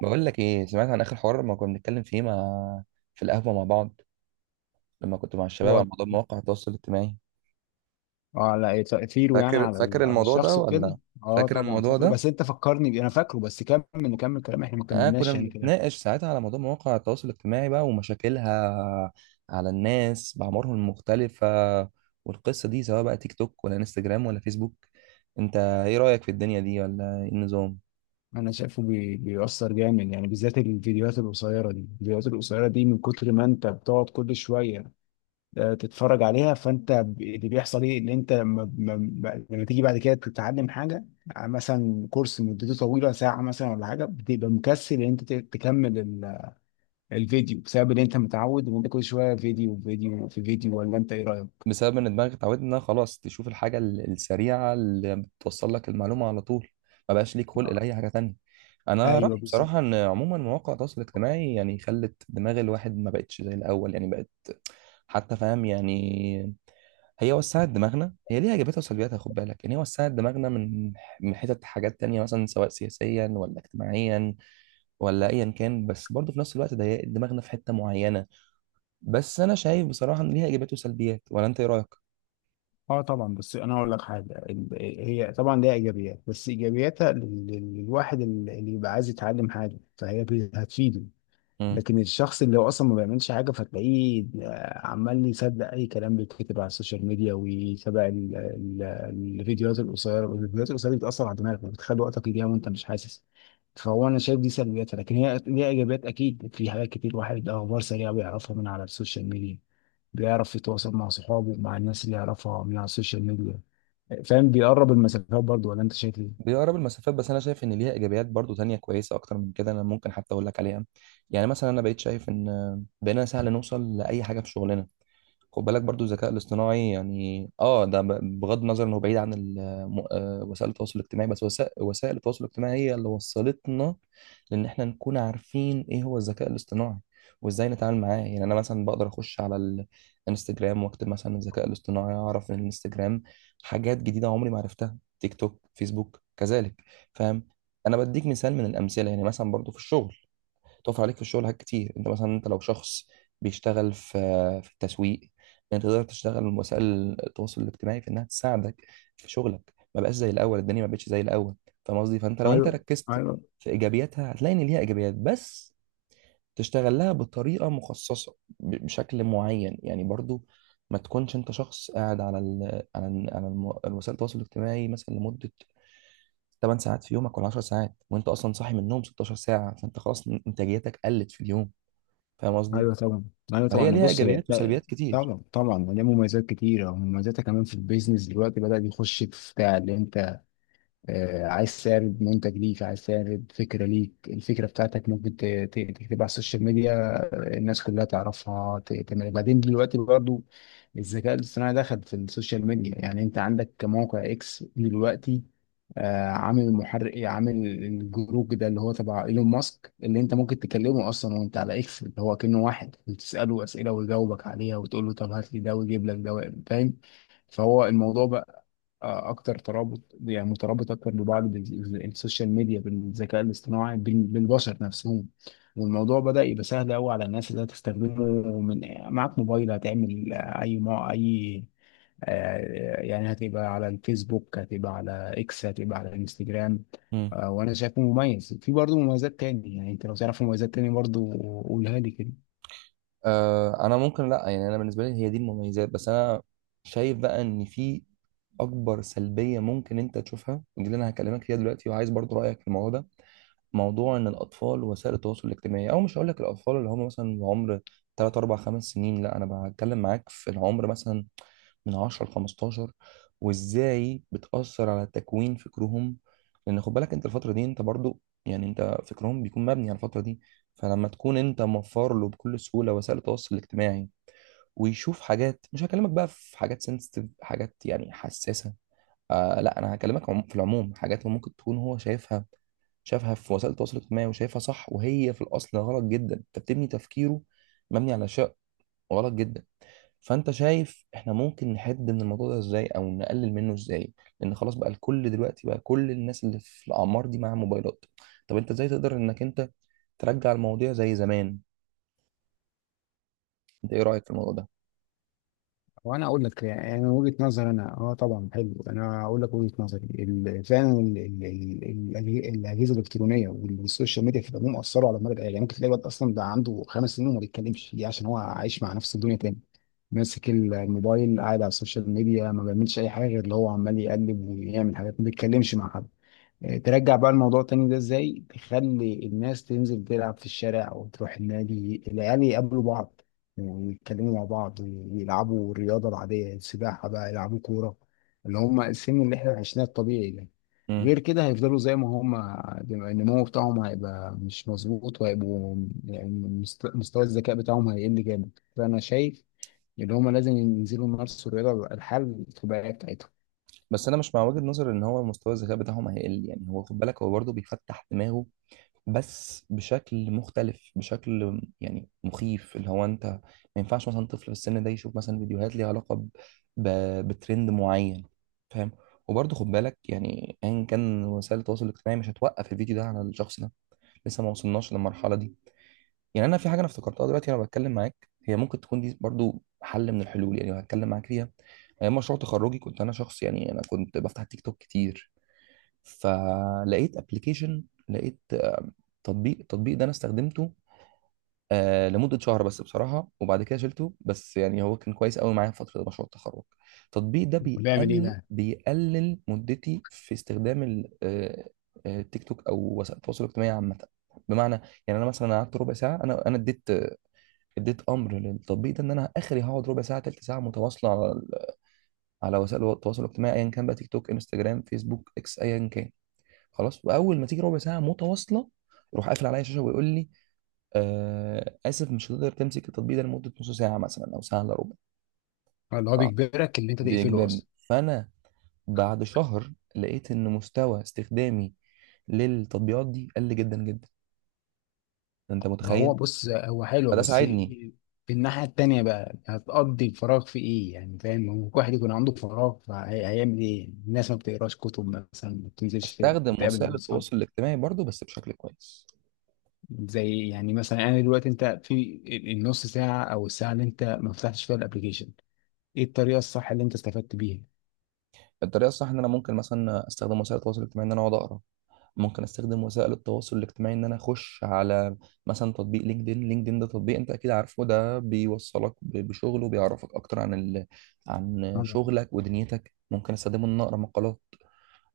بقول لك ايه؟ سمعت عن اخر حوار ما كنا بنتكلم فيه في القهوه مع بعض، لما كنت مع الشباب، هو، على موضوع مواقع التواصل الاجتماعي. اه لا تأثيره فاكر على فاكر على الموضوع ده الشخص ولا؟ وكده. اه فاكر طبعا الموضوع فاكره، ده. بس انت فكرني بيه، انا فاكره. بس كمل، نكمل كلام احنا ما اه، كنا كملناش كده. بنتناقش ساعتها على موضوع مواقع التواصل الاجتماعي بقى، ومشاكلها على الناس بأعمارهم المختلفه، والقصه دي سواء بقى تيك توك ولا انستجرام ولا فيسبوك. انت ايه رأيك في الدنيا دي، ولا ايه النظام؟ انا شايفه بيأثر جامد، بالذات الفيديوهات القصيرة دي. الفيديوهات القصيرة دي من كتر ما انت بتقعد كل شوية تتفرج عليها، فانت اللي بيحصل ايه ان انت لما تيجي بعد كده تتعلم حاجة مثلا كورس مدته طويلة ساعة مثلا ولا حاجة، بتبقى مكسل ان انت تكمل الفيديو بسبب ان انت متعود ان انت كل شويه فيديو فيديو في فيديو. ولا انت ايه رايك؟ بسبب ان دماغك اتعودت انها خلاص تشوف الحاجه السريعه اللي بتوصل لك المعلومه على طول. ما بقاش ليك خلق لاي حاجه تانية. انا ايوه رايي بالظبط. بصراحه ان عموما مواقع التواصل الاجتماعي يعني خلت دماغ الواحد ما بقتش زي الاول، يعني بقت حتى، فاهم؟ يعني هي وسعت دماغنا، هي ليها ايجابياتها وسلبياتها، خد بالك. يعني هي وسعت دماغنا من حتت حاجات تانية، مثلا سواء سياسيا ولا اجتماعيا ولا ايا كان. بس برضه في نفس الوقت ضيقت دماغنا في حته معينه. بس انا شايف بصراحه ان ليها ايجابيات وسلبيات، ولا انت ايه رايك؟ اه طبعا، بس انا اقول لك حاجه. هي طبعا ليها ايجابيات، بس ايجابياتها للواحد اللي يبقى عايز يتعلم حاجه، فهي هتفيده. لكن الشخص اللي هو اصلا ما بيعملش حاجه، فتلاقيه عمال يصدق اي كلام بيتكتب على السوشيال ميديا، ويتابع الفيديوهات القصيره. والفيديوهات القصيره دي بتاثر على دماغك، بتخلي وقتك يضيع وانت مش حاسس. فهو انا شايف دي سلبياتها، لكن هي ليها ايجابيات اكيد في حاجات كتير. واحد اخبار سريعه بيعرفها من على السوشيال ميديا، بيعرف يتواصل مع صحابه، مع الناس اللي يعرفها من على السوشيال ميديا. فاهم؟ بيقرب المسافات برضه. ولا انت شايف ايه؟ بيقرب المسافات. بس انا شايف ان ليها ايجابيات برضو تانية كويسه اكتر من كده، انا ممكن حتى اقول لك عليها. يعني مثلا انا بقيت شايف ان بقينا سهل نوصل لاي حاجه في شغلنا. خد بالك برضو الذكاء الاصطناعي، يعني اه ده بغض النظر انه بعيد عن وسائل التواصل الاجتماعي. بس وسائل التواصل الاجتماعي هي اللي وصلتنا، لان احنا نكون عارفين ايه هو الذكاء الاصطناعي، وازاي نتعامل معاه. يعني انا مثلا بقدر اخش على الانستجرام، واكتب مثلا الذكاء الاصطناعي، اعرف ان الانستجرام حاجات جديده عمري ما عرفتها. تيك توك، فيسبوك، كذلك. فاهم؟ انا بديك مثال من الامثله. يعني مثلا برضو في الشغل، بتقف عليك في الشغل حاجات كتير. انت مثلا، انت لو شخص بيشتغل في التسويق، إن انت تقدر تشتغل من وسائل التواصل الاجتماعي في انها تساعدك في شغلك. ما بقاش زي الاول، الدنيا ما بقتش زي الاول. فاهم قصدي؟ فانت لو انت ايوه. ركزت ايوه. في ايجابياتها هتلاقي ان ليها ايجابيات، بس تشتغل لها بطريقه مخصصه بشكل معين. يعني برضو ما تكونش انت شخص قاعد على ال على ال على الم- وسائل التواصل الاجتماعي مثلا لمده 8 ساعات في يومك ولا 10 ساعات، وانت اصلا صاحي من النوم 16 ساعه، فانت خلاص انتاجيتك قلت في اليوم. فاهم قصدي؟ ايوه طبعا. ايوه فهي طبعا، ليها بص، هي ايجابيات تلاقي وسلبيات كتير. طبعا طبعا ليها مميزات كتيره، ومميزاتها كمان في البيزنس دلوقتي بدأ يخش في بتاع، اللي انت عايز تعرض منتج ليك، عايز تعرض فكرة ليك، الفكرة بتاعتك ممكن تكتبها على السوشيال ميديا الناس كلها تعرفها تعمل. بعدين دلوقتي برضو الذكاء الاصطناعي دخل في السوشيال ميديا، انت عندك موقع اكس دلوقتي عامل محرك، عامل الجروب ده اللي هو تبع ايلون ماسك، اللي انت ممكن تكلمه اصلا وانت على اكس، اللي هو كأنه واحد، وتسأله اسئلة ويجاوبك عليها، وتقول له طب هات لي ده ويجيب لك ده. فاهم؟ فهو الموضوع بقى اكتر ترابط، مترابط اكتر ببعض السوشيال ميديا بالذكاء الاصطناعي بالبشر نفسهم. والموضوع بدأ يبقى سهل قوي على الناس اللي هتستخدمه. من معاك موبايل هتعمل آه، اي ما اي آه، يعني هتبقى على الفيسبوك، هتبقى على اكس، هتبقى على الانستجرام مم. وانا شايفه مميز. في برضه مميزات تاني، يعني انت لو تعرف مميزات تاني برضه قولها لي كده. آه، انا ممكن لا، يعني انا بالنسبه لي هي دي المميزات. بس انا شايف بقى ان في اكبر سلبيه ممكن انت تشوفها، ودي اللي انا هكلمك فيها دلوقتي، وعايز برضو رايك في الموضوع ده. موضوع ان الاطفال وسائل التواصل الاجتماعي، او مش هقول لك الاطفال اللي هم مثلا عمر 3 4 5 سنين، لا، انا بتكلم معاك في العمر مثلا من 10 ل 15، وازاي بتأثر على تكوين فكرهم. لان خد بالك انت الفترة دي انت برضو، يعني انت فكرهم بيكون مبني على الفترة دي. فلما تكون انت موفر له بكل سهولة وسائل التواصل الاجتماعي، ويشوف حاجات، مش هكلمك بقى في حاجات سنسيتيف، حاجات يعني حساسة، آه لا، انا هكلمك في العموم، حاجات ممكن تكون هو شايفها، شافها في وسائل التواصل الاجتماعي وشايفها صح، وهي في الاصل غلط جدا. انت بتبني تفكيره مبني على شيء غلط جدا. فانت شايف احنا ممكن نحد من الموضوع ده ازاي، او نقلل منه ازاي؟ لان خلاص بقى الكل دلوقتي، بقى كل الناس اللي في الاعمار دي معاها موبايلات. طب انت ازاي تقدر انك انت ترجع المواضيع زي زمان؟ انت ايه رايك في الموضوع ده؟ وانا اقول لك، من وجهه نظري انا، طبعا حلو. انا اقول لك وجهه نظري فعلا الاجهزه الالكترونيه والسوشيال ميديا في العموم اثروا على المدى القريب. يعني ممكن تلاقي واحد اصلا ده عنده خمس سنين وما بيتكلمش، دي عشان هو عايش مع نفسه الدنيا تاني، ماسك الموبايل، قاعد على السوشيال ميديا، ما بيعملش اي حاجه غير اللي هو عمال يقلب ويعمل حاجات، ما بيتكلمش مع حد. ترجع بقى الموضوع تاني ده ازاي؟ تخلي الناس تنزل تلعب في الشارع وتروح النادي، العيال يقابلوا بعض ويتكلموا مع بعض، ويلعبوا الرياضة العادية، السباحة بقى، يلعبوا كورة، اللي هم السن اللي احنا عشناه الطبيعي ده. امم. غير كده هيفضلوا زي ما هم، النمو بتاعهم هيبقى مش مظبوط، وهيبقوا مستوى الذكاء بتاعهم هيقل جامد. فأنا شايف إن هم لازم ينزلوا يمارسوا الرياضة، الحل الطبيعية بتاعتهم. بس انا مش مع وجهة نظر ان هو مستوى الذكاء بتاعهم هيقل، يعني هو خد بالك هو برضه بيفتح دماغه، بس بشكل مختلف، بشكل يعني مخيف. اللي هو انت ما ينفعش مثلا طفل في السن ده يشوف مثلا فيديوهات ليها علاقة ب... بترند معين. فاهم؟ وبرضه خد بالك يعني ايا كان، وسائل التواصل الاجتماعي مش هتوقف الفيديو ده على الشخص ده، لسه ما وصلناش للمرحلة دي. يعني انا في حاجة انا افتكرتها دلوقتي وانا بتكلم معاك، هي ممكن تكون دي برضه حل من الحلول، يعني هتكلم معاك فيها. ايام مشروع تخرجي كنت انا شخص، يعني انا كنت بفتح تيك توك كتير، فلقيت ابلكيشن لقيت تطبيق. التطبيق ده انا استخدمته لمدة شهر بس بصراحة، وبعد كده شلته. بس يعني هو كان كويس قوي معايا في فترة مشروع التخرج. التطبيق ده بيعمل إيه بيقل بقى؟ بيقلل مدتي في استخدام التيك توك أو وسائل التواصل الاجتماعي عامة. بمعنى، يعني أنا مثلا قعدت ربع ساعة، أنا اديت أمر للتطبيق ده إن أنا آخري هقعد ربع ساعة، تلت ساعة متواصلة على وسائل التواصل الاجتماعي أيا كان، بقى تيك توك، انستجرام، فيسبوك، إكس، أيا كان. خلاص، وأول ما تيجي ربع ساعة متواصلة، يروح قافل عليا الشاشة، ويقول لي: اسف، مش هتقدر تمسك التطبيق ده لمده نص ساعه مثلا او ساعه الا ربع. اللي هو آه، بيجبرك إن أنت تقفله بيجبرني. أصلا. فانا بعد شهر لقيت ان مستوى استخدامي للتطبيقات دي قل جدا جدا. انت ما هو متخيل؟ بص، هو حلو، فده بس ساعدني في الناحية التانية بقى هتقضي الفراغ في ايه؟ يعني فاهم، ممكن واحد يكون عنده فراغ، فهيعمل ايه؟ الناس ما بتقراش كتب مثلا، ما بتنزلش استخدم تتقابل وسائل مع اصحاب. التواصل الاجتماعي برضو بس بشكل كويس. زي يعني مثلا انا دلوقتي، انت في النص ساعة او الساعة اللي انت ما فتحتش فيها الابليكيشن، ايه الطريقة الصح اللي انت استفدت بيها؟ الطريقه الصح ان انا ممكن مثلا استخدم وسائل التواصل الاجتماعي ان انا اقعد اقرا، ممكن استخدم وسائل التواصل الاجتماعي ان انا اخش على مثلا تطبيق لينكدين ده تطبيق انت اكيد عارفه، ده بيوصلك بشغل، وبيعرفك اكتر عن طبعاً. شغلك ودنيتك. ممكن استخدمه ان أنا اقرا مقالات،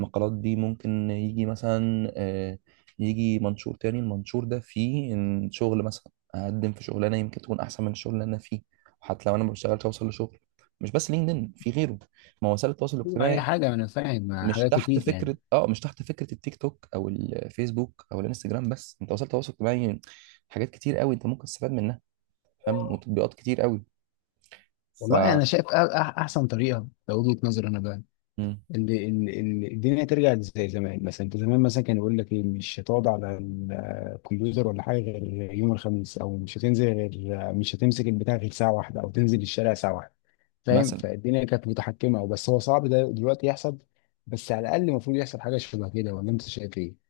المقالات دي ممكن يجي مثلا، يجي منشور تاني. المنشور ده فيه إن شغل مثلا اقدم في شغلانه يمكن تكون احسن من الشغل اللي انا فيه، وحتى لو انا ما بشتغلش اوصل لشغل. مش بس لينكدين، في غيره، ما هو وسائل التواصل اي الاجتماعي، حاجة، انا فاهم، مش حاجات تحت كتير يعني. فكره، اه مش تحت فكره التيك توك او الفيسبوك او الانستجرام بس، انت وسائل التواصل الاجتماعي حاجات كتير قوي انت ممكن تستفاد منها. فاهم؟ وتطبيقات كتير قوي. ف والله انا شايف احسن طريقة، لو وجهة نظري انا بقى، مم. ان الدنيا ترجع زي زمان. مثلا انت زمان مثلا كان يقول لك ايه، مش هتقعد على الكمبيوتر ولا حاجه غير يوم الخميس، او مش هتنزل غير، مش هتمسك البتاع غير ساعه واحده، او تنزل الشارع ساعه واحده. فاهم؟ مثلا. فالدنيا كانت متحكمه. بس هو صعب ده دلوقتي يحصل، بس على الاقل المفروض يحصل حاجه شبه كده. ولا انت شايف ايه؟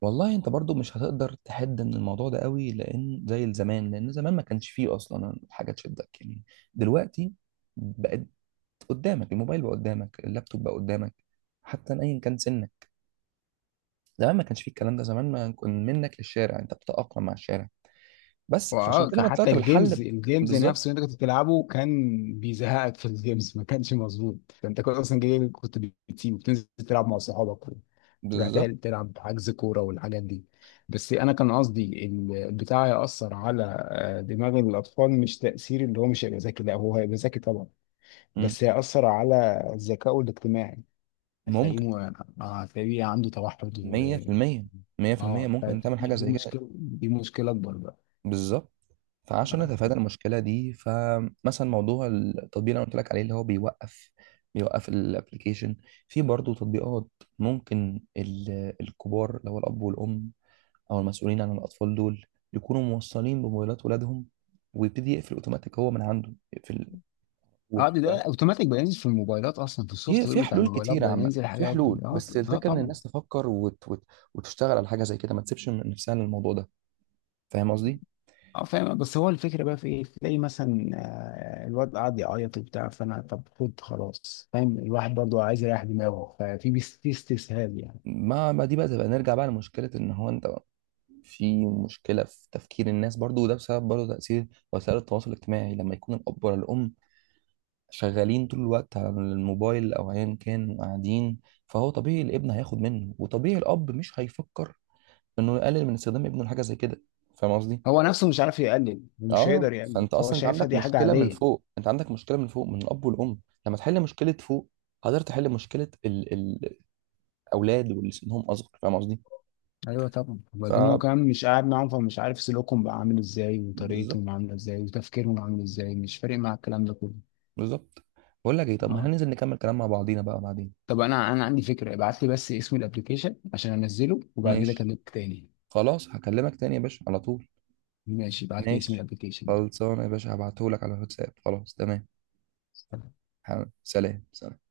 والله انت برضو مش هتقدر تحد من الموضوع ده قوي، لان زي زمان، لان زمان ما كانش فيه اصلا حاجه تشدك، يعني دلوقتي بقت قدامك الموبايل، بقى قدامك اللابتوب، بقى قدامك حتى، ايا كان سنك. زمان ما كانش فيه الكلام ده، زمان ما كان منك للشارع، انت بتتاقلم مع الشارع بس. فعشان واه، كده كان انا حتى طلعت بالحل الجيمز، الجيمز بالظبط. نفسه اللي انت كنت بتلعبه كان بيزهقك. في الجيمز ما كانش مظبوط، انت كنت اصلا جاي، كنت بتسيب وبتنزل تلعب مع صحابك، وتروح بالظبط. تلعب حجز كوره والحاجات دي. بس انا كان قصدي البتاع ياثر على دماغ الاطفال، مش تاثير اللي هو مش هيبقى ذكي، لا هو هيبقى ذكي طبعا، مم. بس هياثر على ذكائه الاجتماعي. هتلاقيه ممكن. هتلاقيه عنده توحد و 100%. 100% اه ممكن فدي- تعمل حاجه دي زي كده. مشكله، دي مشكله اكبر بالظبط. فعشان بقى. نتفادى المشكله دي، فمثلا موضوع التطبيق اللي انا قلت لك عليه، اللي هو بيوقف، بيوقف الابلكيشن. في برضه تطبيقات ممكن الكبار اللي هو الاب والام او المسؤولين عن الاطفال دول يكونوا موصلين بموبايلات ولادهم، ويبتدي يقفل اوتوماتيك هو من عنده، اه ده يقفل. ده اوتوماتيك بقى ينزل في الموبايلات، اصلا في في السوفت وير في بتاع حلول الموبايلات كتيرة بقى عامة، ينزل في الحاجات دي. حلول، اه بس ط- اه الفكرة إن طبعا. الناس تفكر، وتشتغل على حاجة زي كده، ما تسيبش من نفسها للموضوع ده. فاهم قصدي؟ اه فاهم، بس هو الفكره بقى في ايه؟ تلاقي مثلا الواد قاعد يعيط وبتاع، فانا طب خد خلاص. فاهم، الواحد برضه عايز يريح دماغه، ففي في استسهال يعني. ما دي بقى تبقى نرجع بقى لمشكلة إن هو أنت في مشكلة في تفكير الناس برضو، وده بسبب برضو تأثير وسائل التواصل الاجتماعي. لما يكون الأب ولا الأم شغالين طول الوقت على الموبايل أو أيا كان، وقاعدين، فهو طبيعي الابن هياخد منه، وطبيعي الأب مش هيفكر إنه يقلل من استخدام ابنه لحاجة زي كده. فاهم قصدي؟ هو نفسه مش عارف يقلل ومش اه، هيقدر يقلل، فانت فهو اصلا انت شايفها عندك دي حاجه مشكله من عاديه. فوق، انت عندك مشكله من فوق من الاب والام. لما تحل مشكله فوق، قدرت تحل مشكله الاولاد واللي سنهم اصغر. فاهم قصدي؟ ايوه طبعا، ف وبعدين هو كمان مش قاعد معاهم، فمش عارف سلوكهم بقى عامل ازاي، بالظبط. وطريقتهم عامله ازاي، وتفكيرهم عامل ازاي. مش فارق مع الكلام ده كله. بالظبط. بقول لك ايه، طب ما اه. هننزل نكمل كلام مع بعضينا بقى بعدين. طب انا عندي فكره، ابعت لي بس اسم الابلكيشن عشان انزله، وبعد كده ماشي. اكلمك تاني. خلاص هكلمك تاني يا باشا على طول. ماشي، ابعت لي اسم ماشي. الابلكيشن. خلصانه يا باشا، هبعتهولك على الواتساب. خلاص تمام. حاضر. سلام سلام.